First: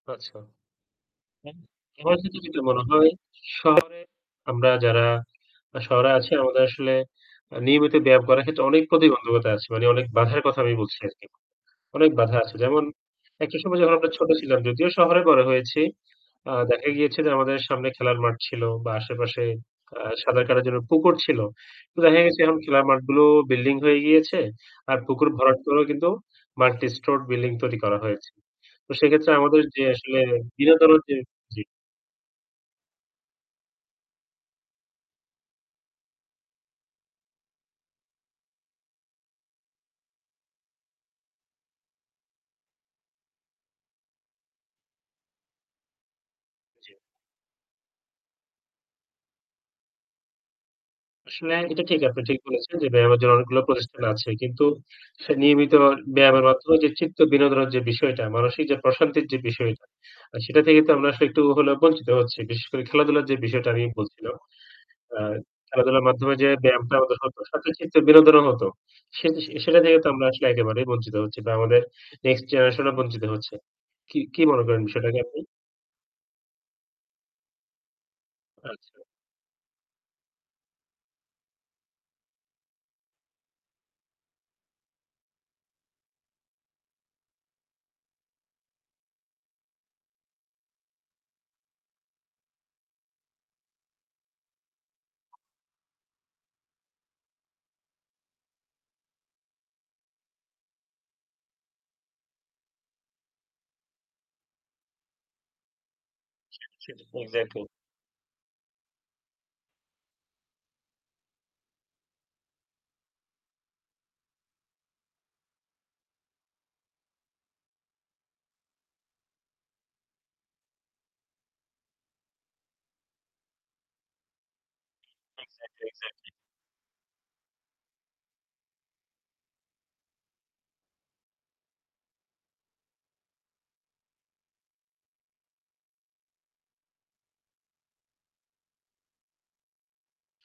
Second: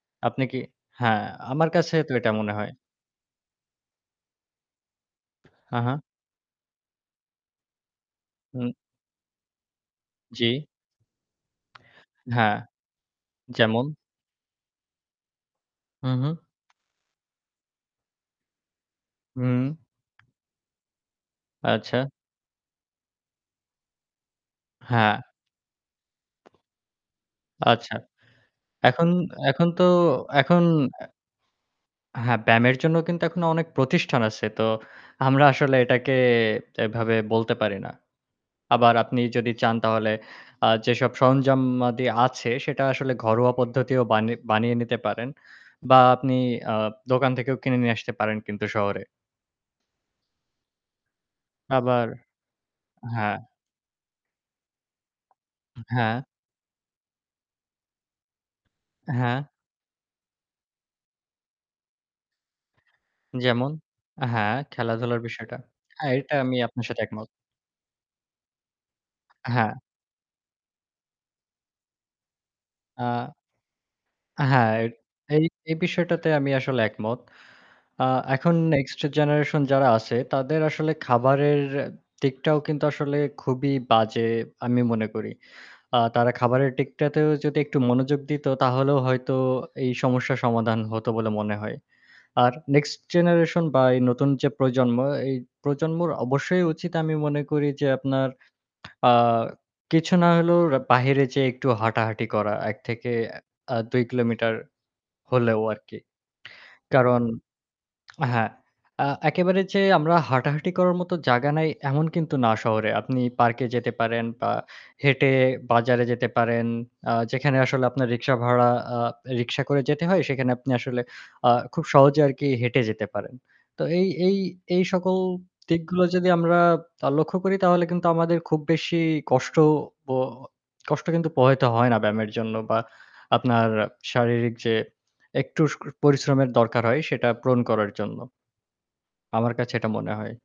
আচ্ছা। আপনি কি হ্যাঁ, উম আমার কাছে তো আমার কাছে এটা মনে যেটা হয়। মনে হয় শহরে, আমরা যারা হা, হা। শহরে আছি আমাদের আসলে নিয়মিত ব্যায়াম করার ক্ষেত্রে হুম। অনেক প্রতিবন্ধকতা আছে। মানে অনেক বাঁধার কথা জি। আমি বলছি আরকি। অনেক বাধা আছে। হ্যাঁ, যেমন একটা সময় যেমন? যখন আমরা ছোট ছিলাম, যদিও শহরে বড় হয়েছি, হুম, হুম। আ দেখা গিয়েছে যে আমাদের সামনে খেলার মাঠ ছিল বা আশেপাশে হুম। আ সাতার কাটার জন্য পুকুর ছিল। তো আচ্ছা। দেখা গেছে এখন খেলার মাঠগুলো বিল্ডিং হয়ে গিয়েছে। আর হ্যাঁ। পুকুর ভরাট করেও কিন্তু মাল্টি স্টোরড বিল্ডিং তৈরি আচ্ছা। করা হয়েছে। তো এখন সেক্ষেত্রে আমাদের এখন যে তো আসলে এখন বিনোদনের অ্যা যে জি। হ্যাঁ ব্যায়ামের জন্য কিন্তু এখনো অনেক প্রতিষ্ঠান আছে। তো আমরা আসলে এটাকে এভাবে বলতে পারি না। আবার আপনি যদি চান তাহলে আ যেসব সরঞ্জামাদি আছে সেটা আসলে ঘরোয়া পদ্ধতিও বানি বানিয়ে নিতে পারেন। বা আপনি আ জি। দোকান থেকেও কিনে নিয়ে আসতে পারেন কিন্তু শহরে। আসলে এটা ঠিক আবার আপনি ঠিক বলেছেন যে ব্যায়ামের জন্য হ্যাঁ। অনেকগুলো প্রতিষ্ঠান আছে। কিন্তু সে নিয়মিত উম হ্যাঁ। ব্যায়ামের মাধ্যমে যে চিত্ত বিনোদনের যে বিষয়টা মানসিক যে প্রশান্তির যে হ্যাঁ। বিষয়টা, আর সেটা থেকে তো আমরা আসলে একটু হলেও বঞ্চিত হচ্ছি। বিশেষ করে খেলাধুলার যে বিষয়টা যেমন? আমি বলছিলাম, হ্যাঁ, খেলাধুলার আ বিষয়টা। খেলাধুলার হ্যাঁ, এইটা মাধ্যমে যে আমি আপনার ব্যায়ামটা সাথে আমাদের একমত। সাথে চিত্ত বিনোদনের মতো। সে হ্যাঁ। সেটা থেকে তো আমরা আসলে একেবারেই বঞ্চিত হচ্ছি। বা আমাদের নেক্সট জেনারেশন ও বঞ্চিত আ হচ্ছে। কি কি মনে হ্যাঁ, করেন এ বিষয়টাকে আপনি? এই এই বিষয়টাতে আমি আসলে একমত। আ এখন নেক্সট আচ্ছা। জেনারেশন যারা আছে তাদের আসলে খাবারের দিকটাও কিন্তু আসলে খুবই বাজে আমি মনে করি। আ তারা খাবারের দিকটাতেও যদি একটু মনোযোগ দিত, তাহলেও হয়তো এই সমস্যার সমাধান হতো বলে মনে হয়। আর নেক্সট জেনারেশন বা এই নতুন যে প্রজন্ম, এই প্রজন্মর অবশ্যই উচিত আমি মনে করি যে আপনার আ কিছু না হলেও র বাহিরে যেয়ে একটু হাঁটাহাঁটি করা। ১ থেকে আ ২ কিলোমিটার হলেও আরকি। কারণ [unintelligible] এক্সাক্টলি। হ্যাঁ। আ একেবারে যে আমরা হাঁটাহাঁটি করার মতো জায়গা নাই এমন কিন্তু না শহরে। আপনি পার্কে যেতে পারেন বা হেঁটে বাজারে যেতে পারেন। আ যেখানে আসলে আপনার রিক্সা ভাড়া আ রিক্সা করে যেতে হয়, সেখানে আপনি আসলে আ খুব সহজে আরকি হেঁটে যেতে পারেন। তো এই এই এই সকল এক্সাক্টলি, দিকগুলো যদি এক্সাক্টলি। আমরা আ লক্ষ্য করি তাহলে কিন্তু আমাদের খুব বেশি কষ্টও প কষ্ট কিন্তু পোহাইতে হয় না ব্যায়ামের জন্য বা আপনার শারীরিক যে একটু পরিশ্রমের দরকার হয় সেটা পূরণ করার জন্য। আমার কাছে এটা মনে হয়।